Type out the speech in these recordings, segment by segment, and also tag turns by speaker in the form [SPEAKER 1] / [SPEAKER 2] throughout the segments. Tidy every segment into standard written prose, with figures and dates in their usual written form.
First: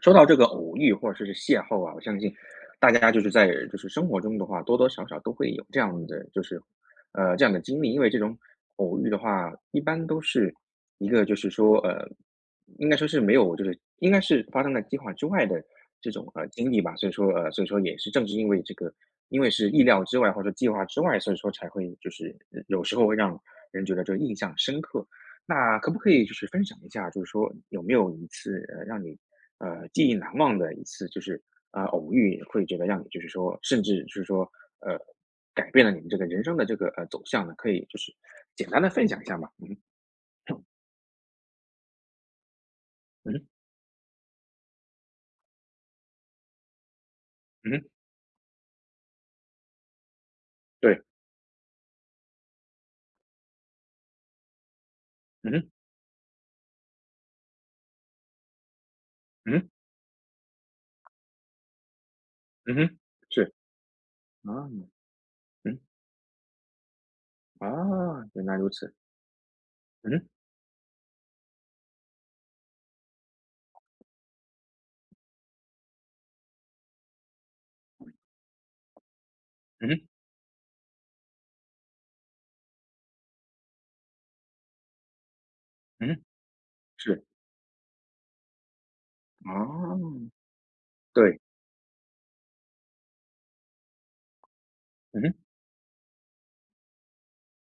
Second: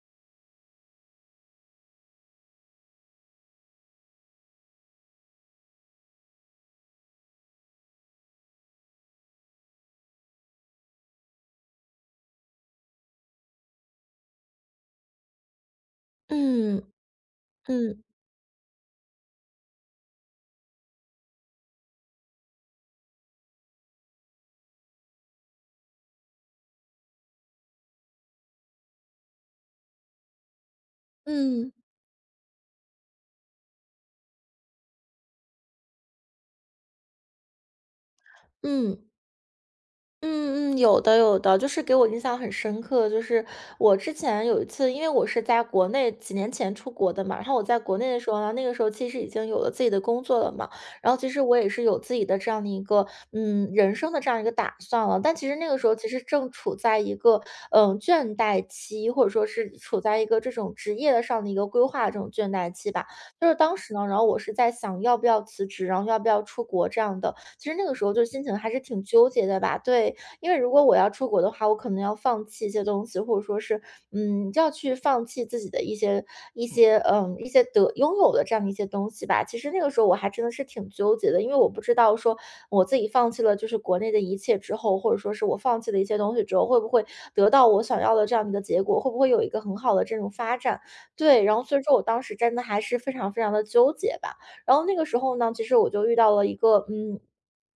[SPEAKER 1] 说到这个偶遇或者是邂逅啊，我相信大家就是在就是生活中的话，多多少少都会有这样的就是这样的经历，因为这种偶遇的话，一般都是一个就是说应该说是没有就是应该是发生在计划之外的这种经历
[SPEAKER 2] 嗯
[SPEAKER 1] 吧，所以说也
[SPEAKER 2] 嗯
[SPEAKER 1] 是正是因为这个，因为是意料之外或者计划之外，所以说才会就是有时候会让人觉得就个印象深刻。那可不可以就是分享一下，就是说有没有一次让你记忆难忘的一次，就是
[SPEAKER 2] 嗯
[SPEAKER 1] 啊、偶遇会觉得让你就是说，甚至就是说，呃，改变了你们这个人生的这个走向呢？可以就是简单的
[SPEAKER 2] 嗯，
[SPEAKER 1] 分享一下嘛？嗯哼
[SPEAKER 2] 嗯，有的有的，就是给我印象很深刻，就
[SPEAKER 1] 嗯
[SPEAKER 2] 是
[SPEAKER 1] 哼
[SPEAKER 2] 我之前有一次，因为我是在国内几年前出国的嘛，然后我
[SPEAKER 1] 嗯
[SPEAKER 2] 在
[SPEAKER 1] 哼，
[SPEAKER 2] 国内的时候呢，那个时候其实已经有了自己的工作了嘛，
[SPEAKER 1] 对，
[SPEAKER 2] 然后其实我也是有自己的这样的一个人生的这样一个打算了，但其
[SPEAKER 1] 嗯
[SPEAKER 2] 实那
[SPEAKER 1] 哼
[SPEAKER 2] 个时候其实正处在一个倦怠期，或者说
[SPEAKER 1] 嗯哼
[SPEAKER 2] 是处在一个这种职业的上的一个规划这种倦怠
[SPEAKER 1] 嗯
[SPEAKER 2] 期
[SPEAKER 1] 哼，
[SPEAKER 2] 吧，
[SPEAKER 1] 是
[SPEAKER 2] 就是当时呢，然后我是
[SPEAKER 1] 啊，
[SPEAKER 2] 在想要不要辞
[SPEAKER 1] 嗯
[SPEAKER 2] 职，然后要不要出国这样的，
[SPEAKER 1] 啊，
[SPEAKER 2] 其实那个时候就心
[SPEAKER 1] 原
[SPEAKER 2] 情
[SPEAKER 1] 来如
[SPEAKER 2] 还是
[SPEAKER 1] 此，
[SPEAKER 2] 挺纠结的吧，
[SPEAKER 1] 嗯
[SPEAKER 2] 对，
[SPEAKER 1] 哼
[SPEAKER 2] 因为如果我要出国的话，我可能要放弃一些东西，或者说是，要去放弃自己的一些一些得拥有的这样的一些东西吧。其实那
[SPEAKER 1] 嗯
[SPEAKER 2] 个时候
[SPEAKER 1] 哼
[SPEAKER 2] 我还真的是挺纠结的，因为我不知道说我自己放弃了就是国内的一切之后，或者说是我放弃了一
[SPEAKER 1] 嗯
[SPEAKER 2] 些
[SPEAKER 1] 哼，
[SPEAKER 2] 东西之后，会不会
[SPEAKER 1] 是
[SPEAKER 2] 得到我想要的这样的一个结果，会不会有一个很好的这
[SPEAKER 1] 啊，
[SPEAKER 2] 种发展？
[SPEAKER 1] 对，
[SPEAKER 2] 对，然后所以说我当时真的还是非常非常的纠结吧。然后那个时
[SPEAKER 1] 嗯哼
[SPEAKER 2] 候呢，其实我就遇到了一个，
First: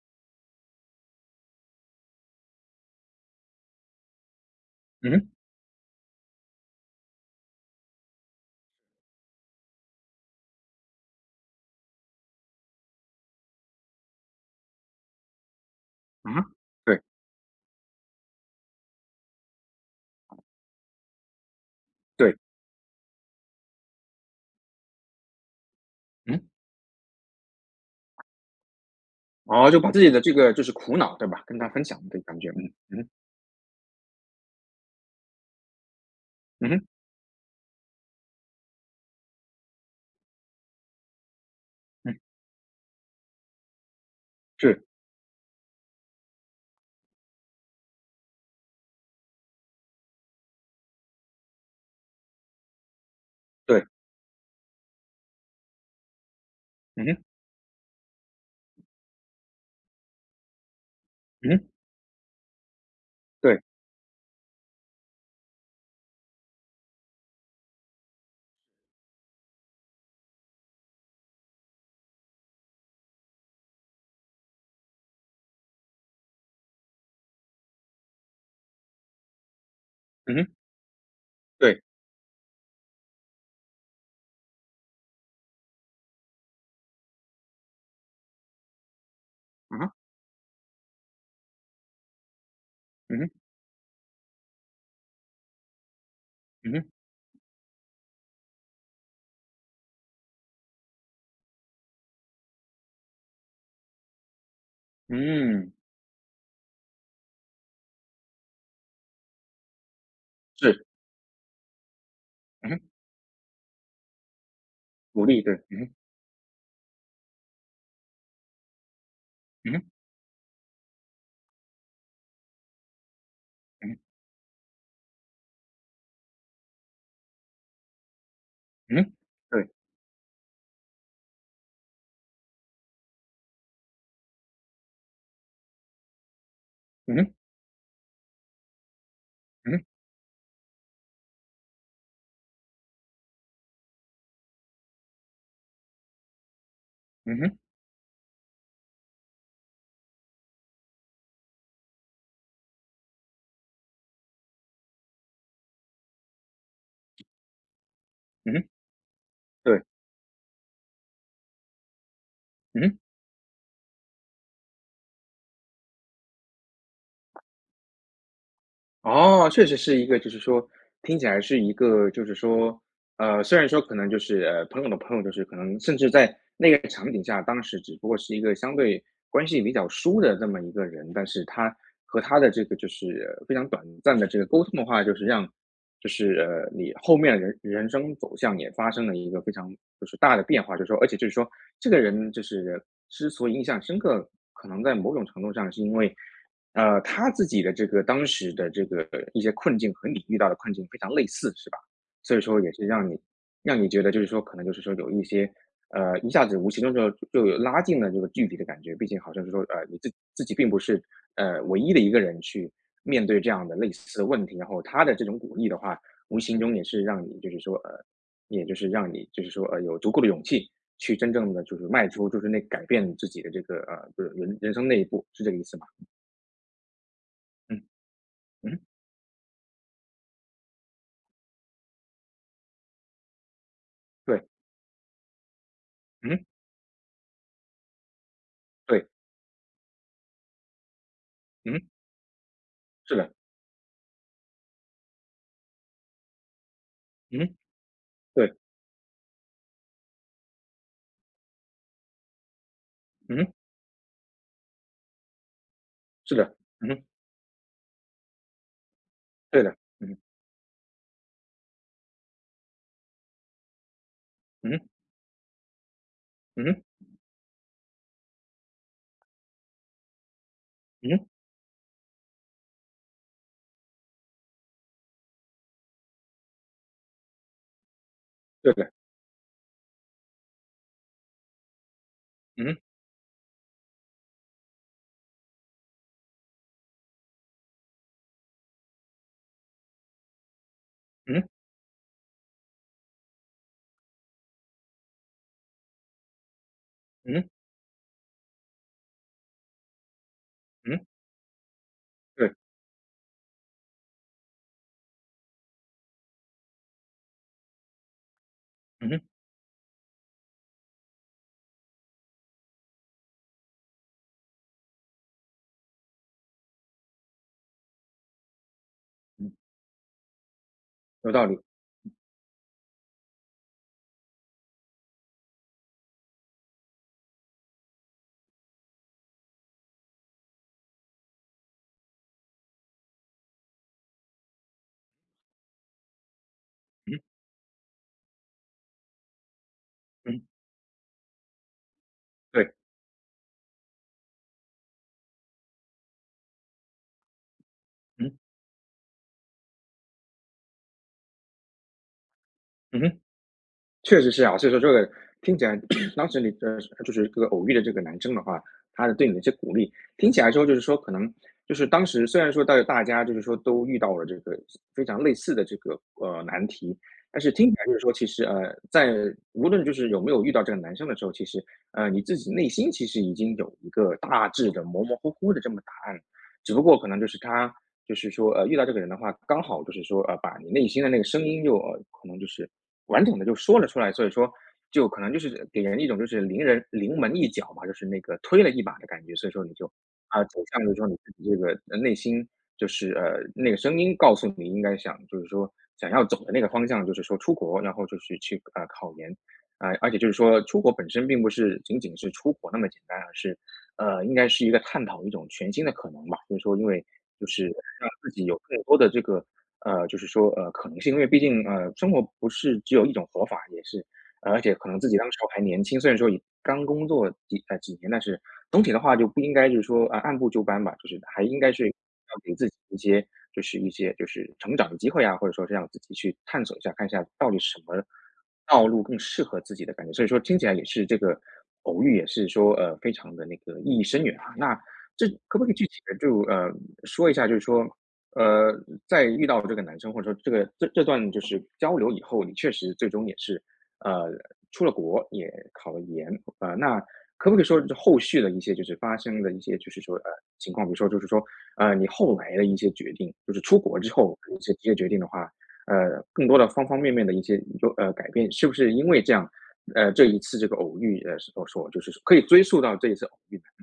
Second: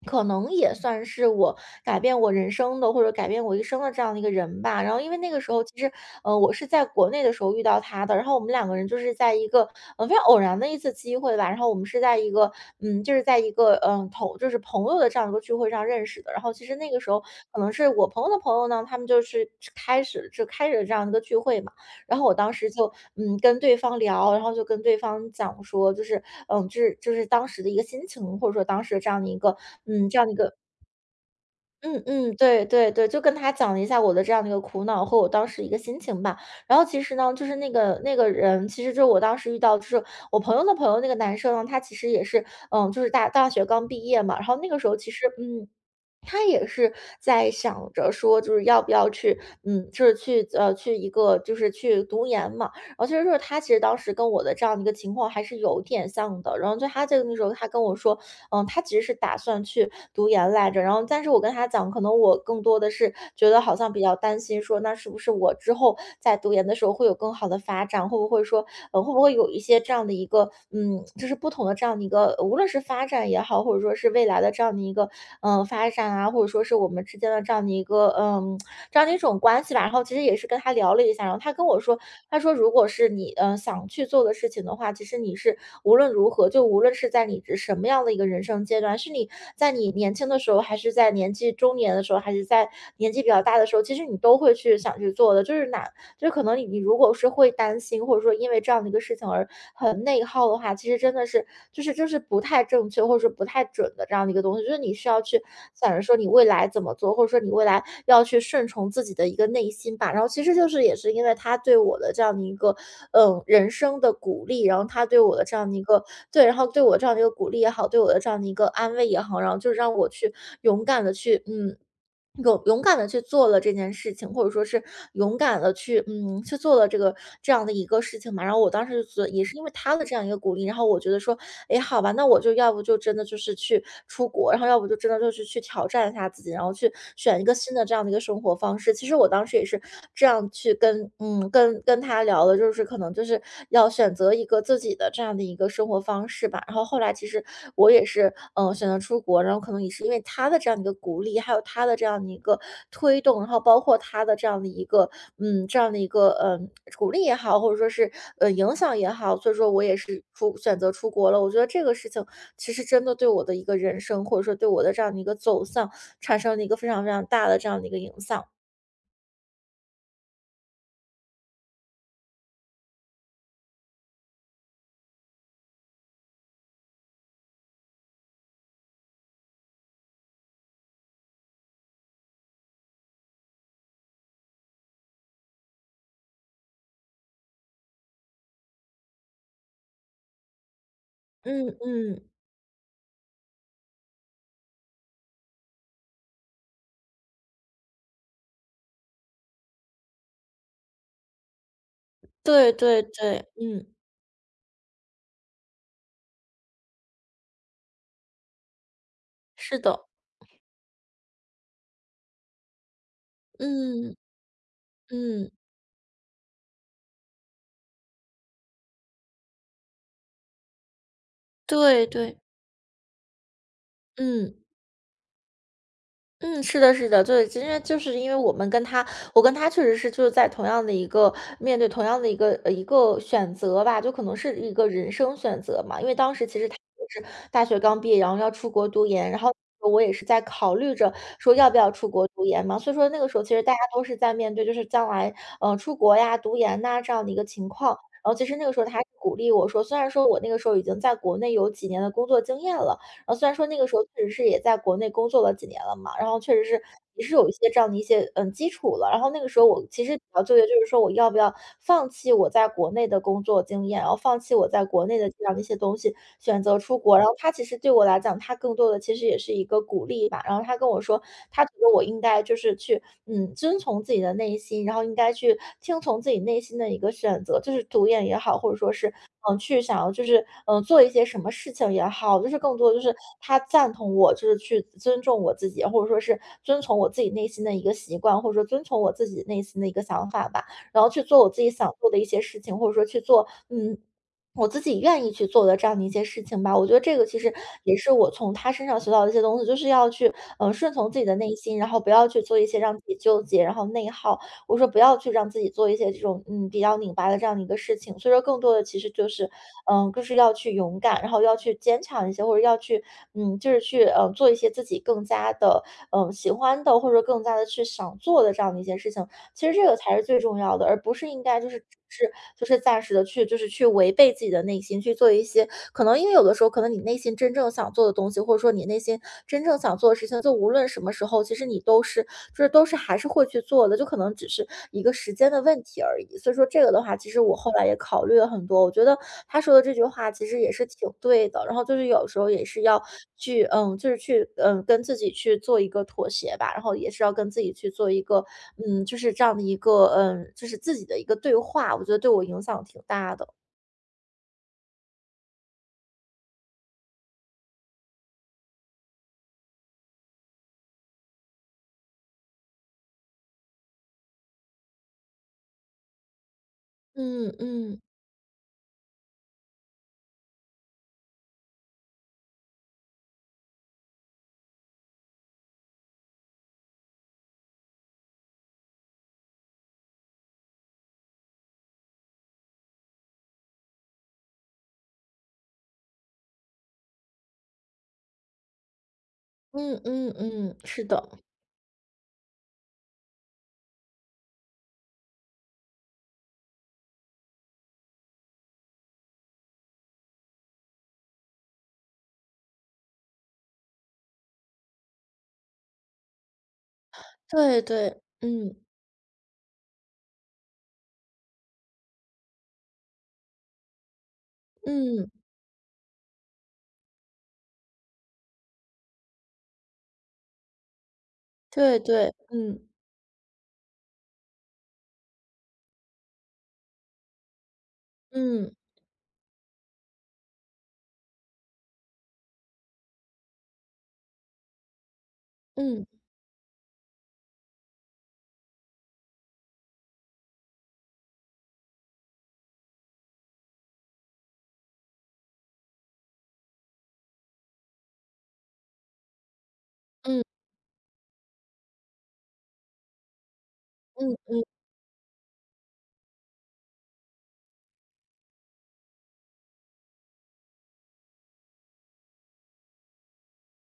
[SPEAKER 2] 可能也算是我改变我人生的，或者改变我一生的这样的一个人吧。然后因
[SPEAKER 1] 嗯
[SPEAKER 2] 为
[SPEAKER 1] 哼
[SPEAKER 2] 那个时候其实，我是在国内的时候遇到他的，然后我们两个人就是在一个，非常偶然的一次机会吧。然后我们是在一个，嗯，就是在一个，嗯，同就是朋友的这样一个聚会上认识的。然
[SPEAKER 1] 啊，
[SPEAKER 2] 后其实那个
[SPEAKER 1] 对
[SPEAKER 2] 时候可能是我朋友的朋友呢，他们开始了这样一个聚会嘛。然后我
[SPEAKER 1] 对，
[SPEAKER 2] 当时就，跟对方聊，然后就跟对方讲说，就是，
[SPEAKER 1] 嗯，
[SPEAKER 2] 嗯，就是就是当时的一个心情，或者说当时这样的一个，
[SPEAKER 1] 哦，就把自
[SPEAKER 2] 嗯，
[SPEAKER 1] 己
[SPEAKER 2] 这
[SPEAKER 1] 的
[SPEAKER 2] 样的
[SPEAKER 1] 这
[SPEAKER 2] 一
[SPEAKER 1] 个
[SPEAKER 2] 个
[SPEAKER 1] 就是苦恼，对吧？跟他分享的
[SPEAKER 2] 嗯，
[SPEAKER 1] 感觉，
[SPEAKER 2] 对
[SPEAKER 1] 嗯
[SPEAKER 2] 对
[SPEAKER 1] 嗯
[SPEAKER 2] 对，
[SPEAKER 1] 哼
[SPEAKER 2] 就跟他讲了一下我的这样的一个苦恼和我当时一个心情吧。
[SPEAKER 1] 嗯
[SPEAKER 2] 然后
[SPEAKER 1] 哼
[SPEAKER 2] 其实呢，就是那个人，其实就是我当时遇到，就是我朋友的朋友那个男生呢，他其实
[SPEAKER 1] 嗯，
[SPEAKER 2] 也是，就是大学刚毕业嘛，然后那个
[SPEAKER 1] 是
[SPEAKER 2] 时候其实，他也是在想着说，就是要不要去，去一个就是去读研嘛。然后其实就是他其实
[SPEAKER 1] 对，
[SPEAKER 2] 当时跟我的这样的一个情况还是有点像的。然后就
[SPEAKER 1] 嗯
[SPEAKER 2] 他这个
[SPEAKER 1] 哼
[SPEAKER 2] 那时候他跟我说，他其实是打算去读研来着。然后，但是我跟他
[SPEAKER 1] 嗯
[SPEAKER 2] 讲，可能我更多的是觉得
[SPEAKER 1] 对，
[SPEAKER 2] 好像比较担心说，那是不是我之后在读研的时候会有更好的发展？会不会说，会不会有一些这样的一个，就是不同的这样的一个，无论是发展也好，或者说是未来的这样的一个，发展啊，或者说是我们之间的这样的一个，这样的一种关系吧。然后其实也
[SPEAKER 1] 嗯
[SPEAKER 2] 是
[SPEAKER 1] 哼，
[SPEAKER 2] 跟他聊了一下，然后他跟我
[SPEAKER 1] 对，
[SPEAKER 2] 说，他说如果是你，想去做的事情的话，其实你是无论如何，就无论是在你是什么样的一个人生阶段，是你在
[SPEAKER 1] 嗯
[SPEAKER 2] 你
[SPEAKER 1] 哼，
[SPEAKER 2] 年轻的时候，还是在年纪中年的时候，还是在年
[SPEAKER 1] 嗯
[SPEAKER 2] 纪比
[SPEAKER 1] 哼，
[SPEAKER 2] 较大的时候，其实你都会去想去做的，就是可能你
[SPEAKER 1] 嗯
[SPEAKER 2] 你
[SPEAKER 1] 哼，
[SPEAKER 2] 如果是会担心，或者说因为这样的一个事情而很内耗的话，其实真的是就是不太正确，或者说不太准的这样的一个东西。就是你需要去
[SPEAKER 1] 嗯，
[SPEAKER 2] 想着说你未来怎么做，或者说你未来要去顺从自己的一个内心吧。然后其实就是
[SPEAKER 1] 是，
[SPEAKER 2] 也是因为他对我的这样的一
[SPEAKER 1] 嗯
[SPEAKER 2] 个
[SPEAKER 1] 哼，
[SPEAKER 2] 人生的鼓励，然后他对
[SPEAKER 1] 鼓
[SPEAKER 2] 我
[SPEAKER 1] 励，
[SPEAKER 2] 的这
[SPEAKER 1] 对，
[SPEAKER 2] 样的
[SPEAKER 1] 嗯
[SPEAKER 2] 一
[SPEAKER 1] 哼，
[SPEAKER 2] 个对，然后对我这样的一个鼓励也好，对我的这样的一个安慰也好，然后就
[SPEAKER 1] 嗯
[SPEAKER 2] 是
[SPEAKER 1] 哼，
[SPEAKER 2] 让我去勇敢的去嗯勇敢的去做了这
[SPEAKER 1] 嗯
[SPEAKER 2] 件
[SPEAKER 1] 哼，
[SPEAKER 2] 事情，或者说是勇敢的去嗯，去做了这样的一个事情嘛。然后我当
[SPEAKER 1] 嗯
[SPEAKER 2] 时就
[SPEAKER 1] 哼，
[SPEAKER 2] 觉得也是因
[SPEAKER 1] 对，
[SPEAKER 2] 为他的这样一个鼓励，然后我觉得说，哎，好吧，那我就要不就真的就是去出国，然后要不就真的就是去挑战一下自己，然后去
[SPEAKER 1] 嗯哼，
[SPEAKER 2] 选一个新的这样的一个生活方式。其实我当时也
[SPEAKER 1] 嗯
[SPEAKER 2] 是
[SPEAKER 1] 哼，
[SPEAKER 2] 这样去跟跟他聊的，就是可能就是要选择一个自己的这样的的一个生活方式吧。然后后来其
[SPEAKER 1] 嗯
[SPEAKER 2] 实
[SPEAKER 1] 哼，
[SPEAKER 2] 我也是，选择出国，然后可能也是因为他的这样的一个鼓励，还有他的这样的一个推动，然后包括他的这样的一个，嗯，这样的一个，嗯，鼓励也好，或者说是
[SPEAKER 1] 嗯哼，
[SPEAKER 2] 影响也好，所以说我
[SPEAKER 1] 对，
[SPEAKER 2] 也是选择出国了。我觉得这个事情其
[SPEAKER 1] 嗯
[SPEAKER 2] 实
[SPEAKER 1] 哼。
[SPEAKER 2] 真的对我的一个人生，或者说对我的这样的一个走向，产生了一个非常非常大的这样的一个影响。
[SPEAKER 1] 哦，确实是一个就是说，听起来是一个就是说，虽然说可能就是，朋友的朋友，就是可能甚至在那个场景下，当时只不过是一个相对关系比较疏的这么一个人，但是他和他的这个就是非常短暂的这个沟通的话，就是让就是，你后面的人生走向也发生了一个非常就是大的变化，就是说而且就是说
[SPEAKER 2] 嗯
[SPEAKER 1] 这个
[SPEAKER 2] 嗯，
[SPEAKER 1] 人就是之所以印象深刻，可能在某种程度上是因为他自己的这个当时的这个一些困境和你遇到的困境非常类似，是吧？所以说
[SPEAKER 2] 对
[SPEAKER 1] 也是
[SPEAKER 2] 对
[SPEAKER 1] 让你
[SPEAKER 2] 对，嗯，
[SPEAKER 1] 觉得就是说可能就是说有一些，一下子无形中就有拉近了这个距离的感觉。毕竟好像是说，
[SPEAKER 2] 是
[SPEAKER 1] 你
[SPEAKER 2] 的，
[SPEAKER 1] 自己并不是，唯一的一个人去面对这样的类
[SPEAKER 2] 嗯
[SPEAKER 1] 似的问题，然后他的这种
[SPEAKER 2] 嗯，
[SPEAKER 1] 鼓励的话，无形中也是让你就是说，也就是让你就是说，有足够的勇气去真正的就是
[SPEAKER 2] 对
[SPEAKER 1] 迈出
[SPEAKER 2] 对，
[SPEAKER 1] 就是那改变自己的这个就是
[SPEAKER 2] 嗯。
[SPEAKER 1] 人生那一步，是这个意思吗？
[SPEAKER 2] 嗯，是的，是的，对，因为
[SPEAKER 1] 嗯。嗯，
[SPEAKER 2] 我跟他确实是就是在同样的一个面对同样的一个选择吧，就可能
[SPEAKER 1] 对，
[SPEAKER 2] 是一个人生选择嘛。因为当
[SPEAKER 1] 嗯，
[SPEAKER 2] 时其实他就是大学刚毕业，然后要出国读
[SPEAKER 1] 对，
[SPEAKER 2] 研，然后我也是在考虑着说要不
[SPEAKER 1] 嗯，
[SPEAKER 2] 要出国读研嘛。所以说
[SPEAKER 1] 是
[SPEAKER 2] 那个
[SPEAKER 1] 的，
[SPEAKER 2] 时候其实大家都是在面对就是将来出国呀、读研呐、这样的一个
[SPEAKER 1] 嗯，
[SPEAKER 2] 情况。然后其实
[SPEAKER 1] 对，
[SPEAKER 2] 那个时候他还鼓励我说，虽然说我那个时候已经在国内有几年的工作经验了。然后虽
[SPEAKER 1] 嗯，
[SPEAKER 2] 然说那个时候确实是也在国内工作了几年了嘛，然
[SPEAKER 1] 是
[SPEAKER 2] 后确
[SPEAKER 1] 的，
[SPEAKER 2] 实是
[SPEAKER 1] 嗯，
[SPEAKER 2] 也是有一些这样的一些，基础了。然后那个时
[SPEAKER 1] 对
[SPEAKER 2] 候
[SPEAKER 1] 的，
[SPEAKER 2] 我其实
[SPEAKER 1] 嗯，
[SPEAKER 2] 比较纠结，就是说我要不要放弃我在国内的工作经验，然后放弃我
[SPEAKER 1] 嗯，
[SPEAKER 2] 在国内的这样的一些东西，选择
[SPEAKER 1] 嗯，
[SPEAKER 2] 出国。然后他其实对我来讲，他更多的其实也是一个鼓励吧。然后他跟我说，
[SPEAKER 1] 嗯，
[SPEAKER 2] 他觉得我应该就是去，遵从自己的内心，然后应该去听从自己内心的一个选择，就是读研也好，或
[SPEAKER 1] 对
[SPEAKER 2] 者说
[SPEAKER 1] 的，
[SPEAKER 2] 是去想要就是，做一些什么事情也好，就是更
[SPEAKER 1] 嗯，
[SPEAKER 2] 多就是他赞同我，就是去尊重我自己，或者说是遵从我自己内心的一个习惯，或者说遵从我自己内心的一个想法吧，然后去做
[SPEAKER 1] 嗯，
[SPEAKER 2] 我自己想做的一些事情，或者说去做，我自己愿意去做的这样的一些事情吧。我觉得这个其
[SPEAKER 1] 嗯，
[SPEAKER 2] 实也是我从他身上学到的一些东西，就是要去，顺
[SPEAKER 1] 嗯，
[SPEAKER 2] 从自己的内心，然后不要去
[SPEAKER 1] 对，
[SPEAKER 2] 做一些让自己纠结，然后内耗，我说不要去让自己做一些这种比较拧巴的这样的一个事情。所以说，更多的其实
[SPEAKER 1] 嗯，
[SPEAKER 2] 就是就是要去勇敢，然后要去坚强一些，或者要去就是去做一些自己更加的喜欢的，或者说更加的去想做的这样的一些事情。
[SPEAKER 1] 嗯，
[SPEAKER 2] 其实这个才是最重要的，而不是
[SPEAKER 1] 有
[SPEAKER 2] 应
[SPEAKER 1] 道理，
[SPEAKER 2] 该就是只是就是暂时的去就是去违背自己的内心，去做一些可能因为有的时候可能你内心真正想做的东西，或者说你内心真正想做的事情，就无论什么时候，其实你都是就是都是还是会去做的，就可能只是一个时间的问题而已。所以说这个的话，
[SPEAKER 1] 嗯，
[SPEAKER 2] 其实我后来也考虑了很多，我觉得他说的这句话
[SPEAKER 1] 嗯，
[SPEAKER 2] 其实也是挺对的。然后就是有时候也
[SPEAKER 1] 对，
[SPEAKER 2] 是要去，就是去，跟自己去做一个妥协吧，然后也是要跟自己去做一
[SPEAKER 1] 嗯，
[SPEAKER 2] 个，就是这样的一个，就是自己的一个对话，我觉得对我影响挺
[SPEAKER 1] 嗯。
[SPEAKER 2] 大的。
[SPEAKER 1] 确实是啊，所以说这个听起来 当时你的就是这个偶遇的这个男生的话，他的对你的一些鼓励，听起来之后就是说可能就是当时虽然说大家就是说都遇到了这个非常类似的这个难题，但
[SPEAKER 2] 嗯
[SPEAKER 1] 是听起来就是
[SPEAKER 2] 嗯
[SPEAKER 1] 说其实在无论就是有没有遇到这个男生的时候，其实你自己内心其实已经有一个大致的模模糊糊的这么答案，只不过可能就是他。就是说，遇到这个人的话，刚好就是说，把你内心的那个声音又可能就是完整的就说了出来，所以说就可能就是给人一种就是临门一脚嘛，就是那个推了一把的感觉，所以说你就，
[SPEAKER 2] 嗯嗯
[SPEAKER 1] 啊，走
[SPEAKER 2] 嗯，
[SPEAKER 1] 向就是
[SPEAKER 2] 是
[SPEAKER 1] 说你
[SPEAKER 2] 的，
[SPEAKER 1] 自己这个，内心就是，那个声音告诉你应该想就是说想要走的那个方向，就是说出国，然后就是去，考研。啊，而且就是说出国本身并不是仅仅是出国那么简单，而是，应该是一个探讨一种全新的可能吧，就是说因为就是
[SPEAKER 2] 对对，
[SPEAKER 1] 让自己有
[SPEAKER 2] 嗯
[SPEAKER 1] 更多的这个就是说，可能性，因为毕竟，生活不是只有一种活法，也是而且可能自己
[SPEAKER 2] 嗯，
[SPEAKER 1] 当时候还年轻，虽然说也刚工作几年，但是总体的话就不应该就是说，啊，按部就班吧，就是还应该是要
[SPEAKER 2] 对对，
[SPEAKER 1] 给自己
[SPEAKER 2] 嗯
[SPEAKER 1] 一些就是一些就是成长的机会啊，或者说是让自己去探索一下，看一下到底什么
[SPEAKER 2] 嗯
[SPEAKER 1] 道路更适合自己的感觉。所以说听起来也是这个偶遇也是说，非常的那个意义深远啊。那这可不可以具体
[SPEAKER 2] 嗯
[SPEAKER 1] 的就，说一下，就是说呃，在遇到这个男生或者说这个这段就是交流以后，你确实最终也是，呃，出了国，也考了研，那可不可以说就是后续的一些就是发生的一些就是说，
[SPEAKER 2] 嗯
[SPEAKER 1] 情况，比如说就是说，你后来的一些决定，就是出国之
[SPEAKER 2] 嗯
[SPEAKER 1] 后
[SPEAKER 2] 嗯
[SPEAKER 1] 一些决定的话，更多的方方面面的一些有改变，是不是因为这样，这一次这个偶遇，所就是可以追溯到这一次偶遇呢？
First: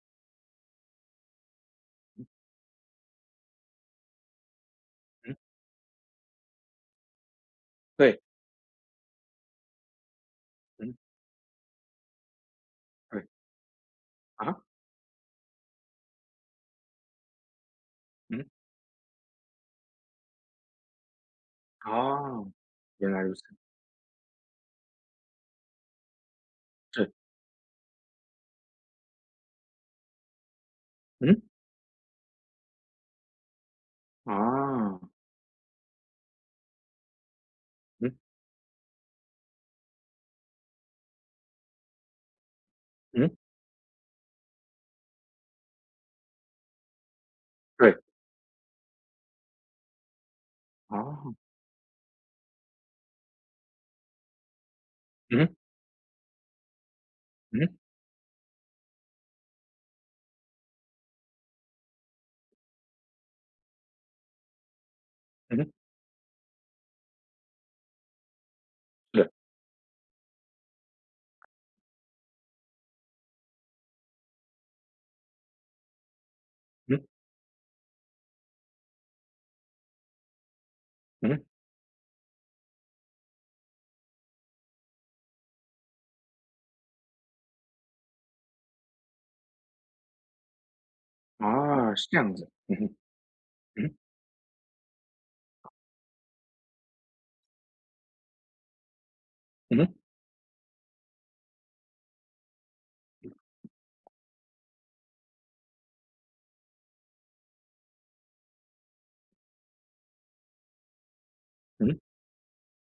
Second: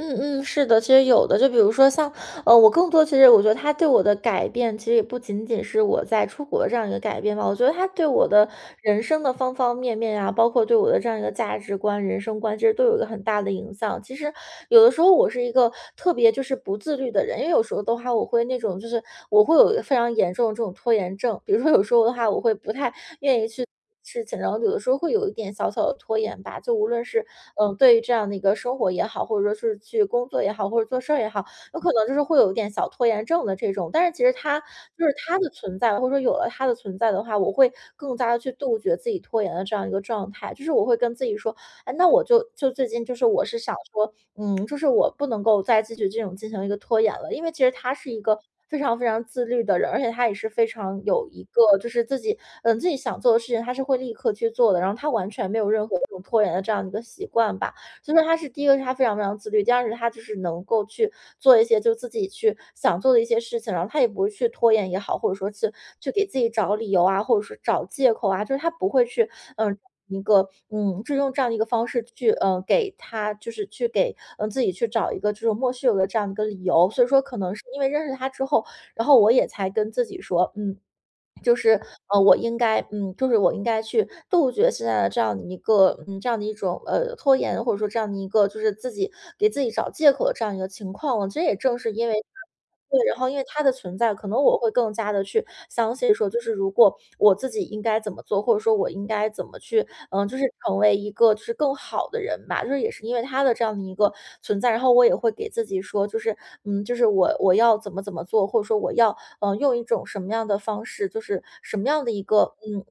[SPEAKER 2] 嗯嗯，是的，其实有的，就比如说像我更多其实我觉得他对我的改变，其实也不
[SPEAKER 1] 嗯，
[SPEAKER 2] 仅仅是我在出国的这样一个改变吧，我觉得他对
[SPEAKER 1] 对，
[SPEAKER 2] 我的人生的方方面面啊，包括对我
[SPEAKER 1] 嗯，
[SPEAKER 2] 的这样一个价值观、人生观，其实都有一个很
[SPEAKER 1] 对，
[SPEAKER 2] 大的影响。其实
[SPEAKER 1] 啊，
[SPEAKER 2] 有的时候我是一个特别就是不自律的人，因为有时候的话，我会
[SPEAKER 1] 嗯，
[SPEAKER 2] 那种就是我会有一个非常严重的这种拖延症，比如说有时候的话，我
[SPEAKER 1] 哦，
[SPEAKER 2] 会不太
[SPEAKER 1] 原来如
[SPEAKER 2] 愿
[SPEAKER 1] 此。
[SPEAKER 2] 意去。事情，然后有的时候会有一点小小的拖延吧，就无论
[SPEAKER 1] 是，
[SPEAKER 2] 是对于这样的一个生活也好，或者说是去工作也好，或者做事儿也
[SPEAKER 1] 嗯，
[SPEAKER 2] 好，有可能就是会有一点小拖延症的这种。但是其实
[SPEAKER 1] 啊，
[SPEAKER 2] 他就是他的存在，或者说有了他的存在的话，我会更
[SPEAKER 1] 嗯，
[SPEAKER 2] 加的去杜绝自己拖延的这样一个状态。就是我会跟自己说，哎，那我就最近就是
[SPEAKER 1] 嗯，
[SPEAKER 2] 我是想说，就是我不能够再继续这种进行一个拖延了，因为其实他
[SPEAKER 1] 对，
[SPEAKER 2] 是一个非常非常自律的人，而且他也是非
[SPEAKER 1] 啊，
[SPEAKER 2] 常有一个就是自己自己想做的事情，他是会立刻去做的，然后他完
[SPEAKER 1] 嗯
[SPEAKER 2] 全没有任何这种拖延的这样一个习惯吧。
[SPEAKER 1] 嗯
[SPEAKER 2] 所以说他是第一个是他非常非常自律，第二是他就是能够去做一些就自己去想做的一些事情，然后他也不会去拖延也好，或者说去
[SPEAKER 1] 嗯
[SPEAKER 2] 去给自己找理由啊，或者说找借口啊，就是他不会
[SPEAKER 1] 对，
[SPEAKER 2] 去嗯。一个就用这样的一个方式去，给他就是去给，自己去找一个这种莫须有的这样一个理由，所以
[SPEAKER 1] 嗯，
[SPEAKER 2] 说可能是因为认识他之后，然后我也才跟自己说，
[SPEAKER 1] 嗯
[SPEAKER 2] 就是，我应该就是我应该去杜绝现在的这样的一个这样的一种，拖延，或者说这样的一个就是自己给自己找借口的这样一个情况了。其实也正是
[SPEAKER 1] 啊，是
[SPEAKER 2] 因为
[SPEAKER 1] 这样子，嗯哼，
[SPEAKER 2] 对，然后因为他的
[SPEAKER 1] 嗯
[SPEAKER 2] 存在，可能我会更加的去相信说，就是如果我自己应该怎么做，或者说我应该怎么去，就是成为一个就是更好的人吧。就是也是因为他的这样的一个存在，然后我也会给自己说，就是，就是我要怎么怎么做，或者说我要用一种什么样的方式，就是什么
[SPEAKER 1] 嗯
[SPEAKER 2] 样的一个嗯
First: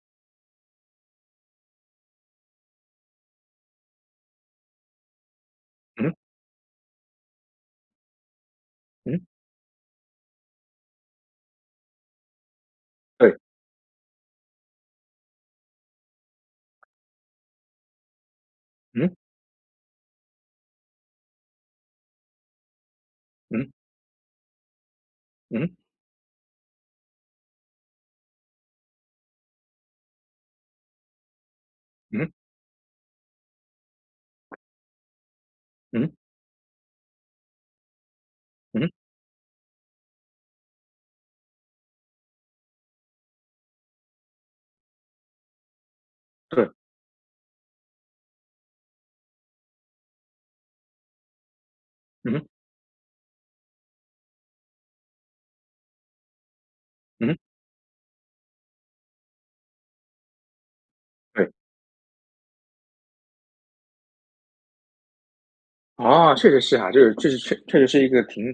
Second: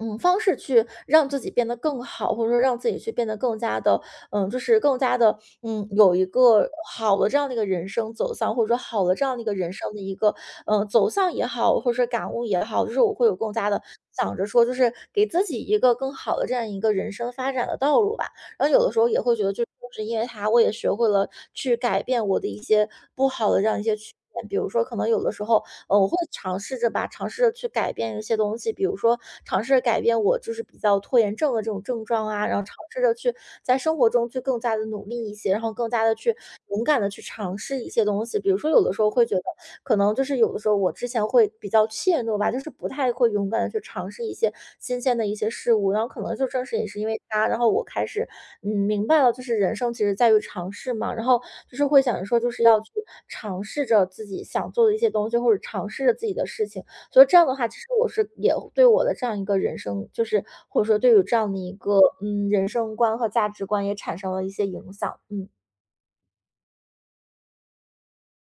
[SPEAKER 2] 嗯方式去让自己变得更好，或者说让自己去变得更加的就是更加的
[SPEAKER 1] 嗯
[SPEAKER 2] 有一个好的这样的一个人生走向，或者说好的
[SPEAKER 1] 嗯
[SPEAKER 2] 这
[SPEAKER 1] 嗯，
[SPEAKER 2] 样的一个人生的一个走向也好，或者说感悟也好，就是我会有
[SPEAKER 1] 对，
[SPEAKER 2] 更加的想着说，就是给自己一个更好的这样一个人生发展的道路吧。然后有的时候
[SPEAKER 1] 嗯
[SPEAKER 2] 也会觉得，就是因为他，我也学会了去改变我的一些不好的这样一
[SPEAKER 1] 嗯
[SPEAKER 2] 些缺点。比如说，可能有的时候
[SPEAKER 1] 嗯
[SPEAKER 2] 我会尝试着吧，尝试着去改变一些东西，比如说尝试着改变我就是比较拖延症的这种症状
[SPEAKER 1] 嗯
[SPEAKER 2] 啊，然后尝试着去在生活中去更加的努力一些，然后更加
[SPEAKER 1] 嗯
[SPEAKER 2] 的去勇敢的去尝试一些东西。比如说有
[SPEAKER 1] 嗯
[SPEAKER 2] 的时候会觉得，可能就是有的时候我之前会比较怯懦吧，就是不太会勇敢的去尝试一些新鲜的一些事物，然后可能就正
[SPEAKER 1] 对，
[SPEAKER 2] 是也是因为他，然后我开始，明白了，就是人生其实在于尝试嘛，然后就是会想着说，
[SPEAKER 1] 嗯
[SPEAKER 2] 就是要去尝试着自己想做的一些东西，或者尝试着自己的事情，所以
[SPEAKER 1] 嗯
[SPEAKER 2] 这
[SPEAKER 1] 嗯
[SPEAKER 2] 样的话，其实我是也对我的这样一个人生，就是或者说对于这
[SPEAKER 1] 对。
[SPEAKER 2] 样的一个，人生观和价值观也产生了一些影响，嗯。
[SPEAKER 1] 哦，确实是哈，就是确实是一个挺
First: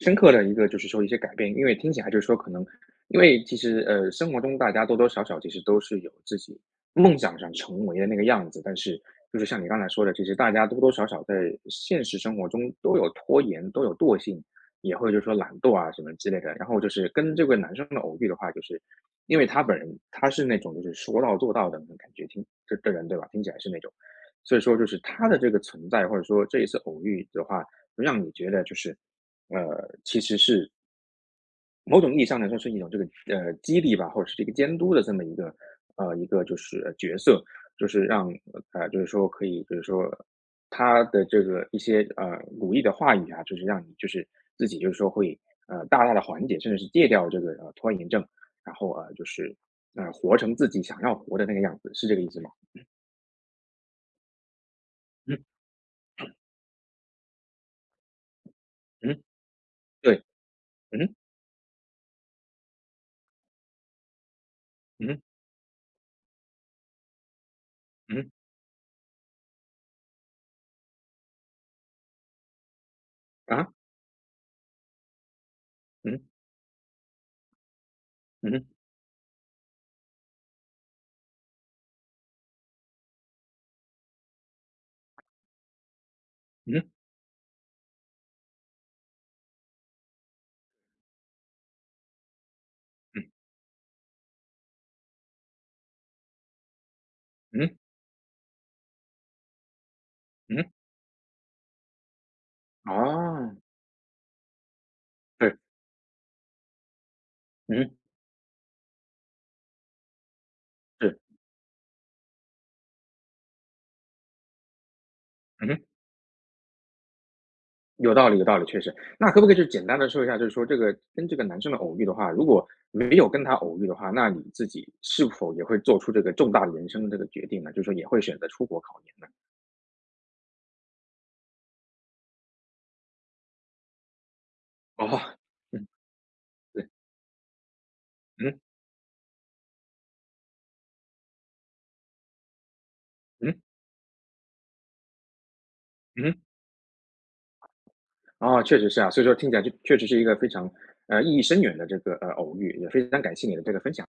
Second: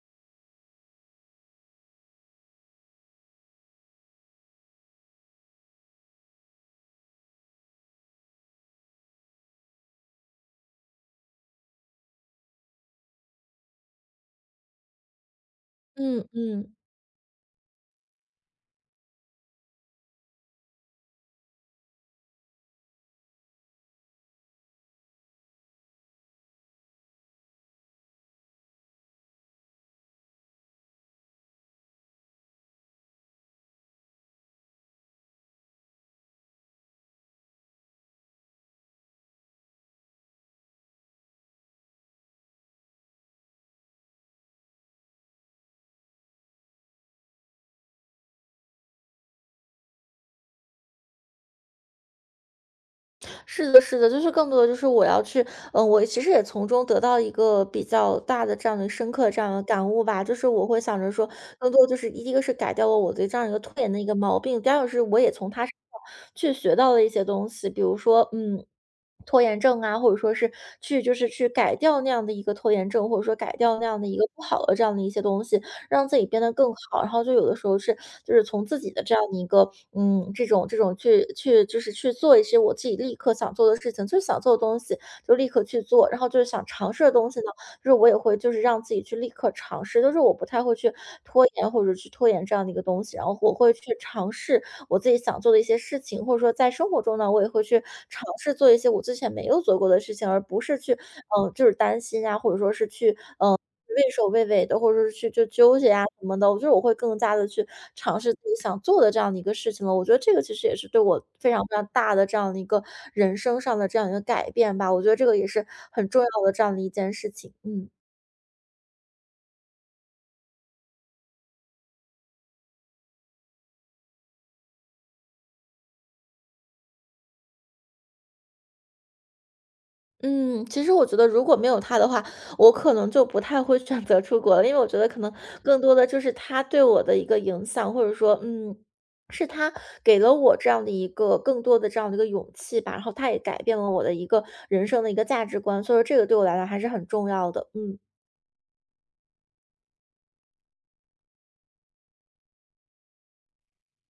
[SPEAKER 1] 深刻的一个，就是说一些改变。因为听起来就是说可能因为其实，生活中大家多多少少其实都是有自己梦想想成为的那个样子，但是就是像你刚才说的，其实大家多多少少在现实生活中都有拖延，都有惰性，也会就是说懒惰啊什么
[SPEAKER 2] 嗯
[SPEAKER 1] 之类的。然
[SPEAKER 2] 嗯。
[SPEAKER 1] 后就是跟这个男生的偶遇的话，就是因为他本人他是那种就是说到做到的那种感觉，听这人对吧？听起来是那种。所以说就是他的这个存在，或者说这一次偶遇的话，让你觉得就是，其实是某种意义上来说是一种这个激励吧，或者是这个监督的这么一个一个就是角色，就是让就是说可以就是说他的这个一些鼓励的话语啊，就是让你就是自己就是说会大大的缓解，甚至是戒掉这个拖延症，然后就是活成自己想要活的那个样子，是这个意思吗？
[SPEAKER 2] 是的，是的，就是更多的就是我要
[SPEAKER 1] 嗯
[SPEAKER 2] 去，我其实也从中得到一个比较大的这样的深
[SPEAKER 1] 嗯，
[SPEAKER 2] 刻这样的感悟
[SPEAKER 1] 对，
[SPEAKER 2] 吧，就是我会想着
[SPEAKER 1] 嗯
[SPEAKER 2] 说，更多就是第一个是改掉了我对这样一个拖延的一个毛病，第二个是我
[SPEAKER 1] 嗯
[SPEAKER 2] 也从他身上去学到了一些东西，比如说，
[SPEAKER 1] 嗯。
[SPEAKER 2] 嗯。拖延症啊，或者说是去就是去改掉那样的一个拖延症，或者说改
[SPEAKER 1] 啊？
[SPEAKER 2] 掉那样的一个不好的这样的一些东西，让自己
[SPEAKER 1] 嗯
[SPEAKER 2] 变得更好。然后就有的时候是就是从
[SPEAKER 1] 嗯
[SPEAKER 2] 自己的这样的一个这种去就是去做一些我自己立刻想做的事情，就是想做的东西就立刻去做，然后就是想
[SPEAKER 1] 嗯
[SPEAKER 2] 尝试的东西呢，就是我也会就是让自己去立刻尝试，就是我不太会去拖延或者去拖延这样的一个东西，然
[SPEAKER 1] 嗯
[SPEAKER 2] 后我会去尝试我自己想做的一些事情，或者说在生活中呢，我也会
[SPEAKER 1] 嗯
[SPEAKER 2] 去尝试做一些我之前没有做过的事情，而不
[SPEAKER 1] 嗯，
[SPEAKER 2] 是去就是担心啊，或者说是去
[SPEAKER 1] 哦，
[SPEAKER 2] 畏首畏尾的，或者是去就
[SPEAKER 1] 对，
[SPEAKER 2] 纠结啊什么的，我觉得我会更加的去
[SPEAKER 1] 嗯，
[SPEAKER 2] 尝试自己想做的这样的一个事情了。我觉得这个其实也是对
[SPEAKER 1] 是，
[SPEAKER 2] 我非常非常大的这样的一个人生上的这样一个改变吧，我觉得这个也是
[SPEAKER 1] 嗯哼
[SPEAKER 2] 很重要的这样的一件事情，嗯。
[SPEAKER 1] 有道理有道理，确实。那可不可以就简单的说一下，就是说这个跟这个男生的偶遇的话，如果没有跟他偶遇的话，那你自己是否也会做出这个重大的人生的这个决定呢？就是说也会选择出国考研呢？
[SPEAKER 2] 嗯，其实我觉得如果没有他的话，我可能就不太会选择出国了，因为我觉得可
[SPEAKER 1] 哦，
[SPEAKER 2] 能更
[SPEAKER 1] 嗯，
[SPEAKER 2] 多的就是他对
[SPEAKER 1] 对，
[SPEAKER 2] 我的一个影响，或者说，
[SPEAKER 1] 嗯
[SPEAKER 2] 是他给了我这样的一个更多的这样的一个勇气吧，然后他也改
[SPEAKER 1] 嗯
[SPEAKER 2] 变了我的一个人生的一个价值观，所以说这个对
[SPEAKER 1] 嗯，
[SPEAKER 2] 我来讲还是很重要的，嗯。
[SPEAKER 1] 哦，确实是啊，所以说听起来就确实是一个非常，意义深远的这个，偶遇，也非常感谢你的这个分享。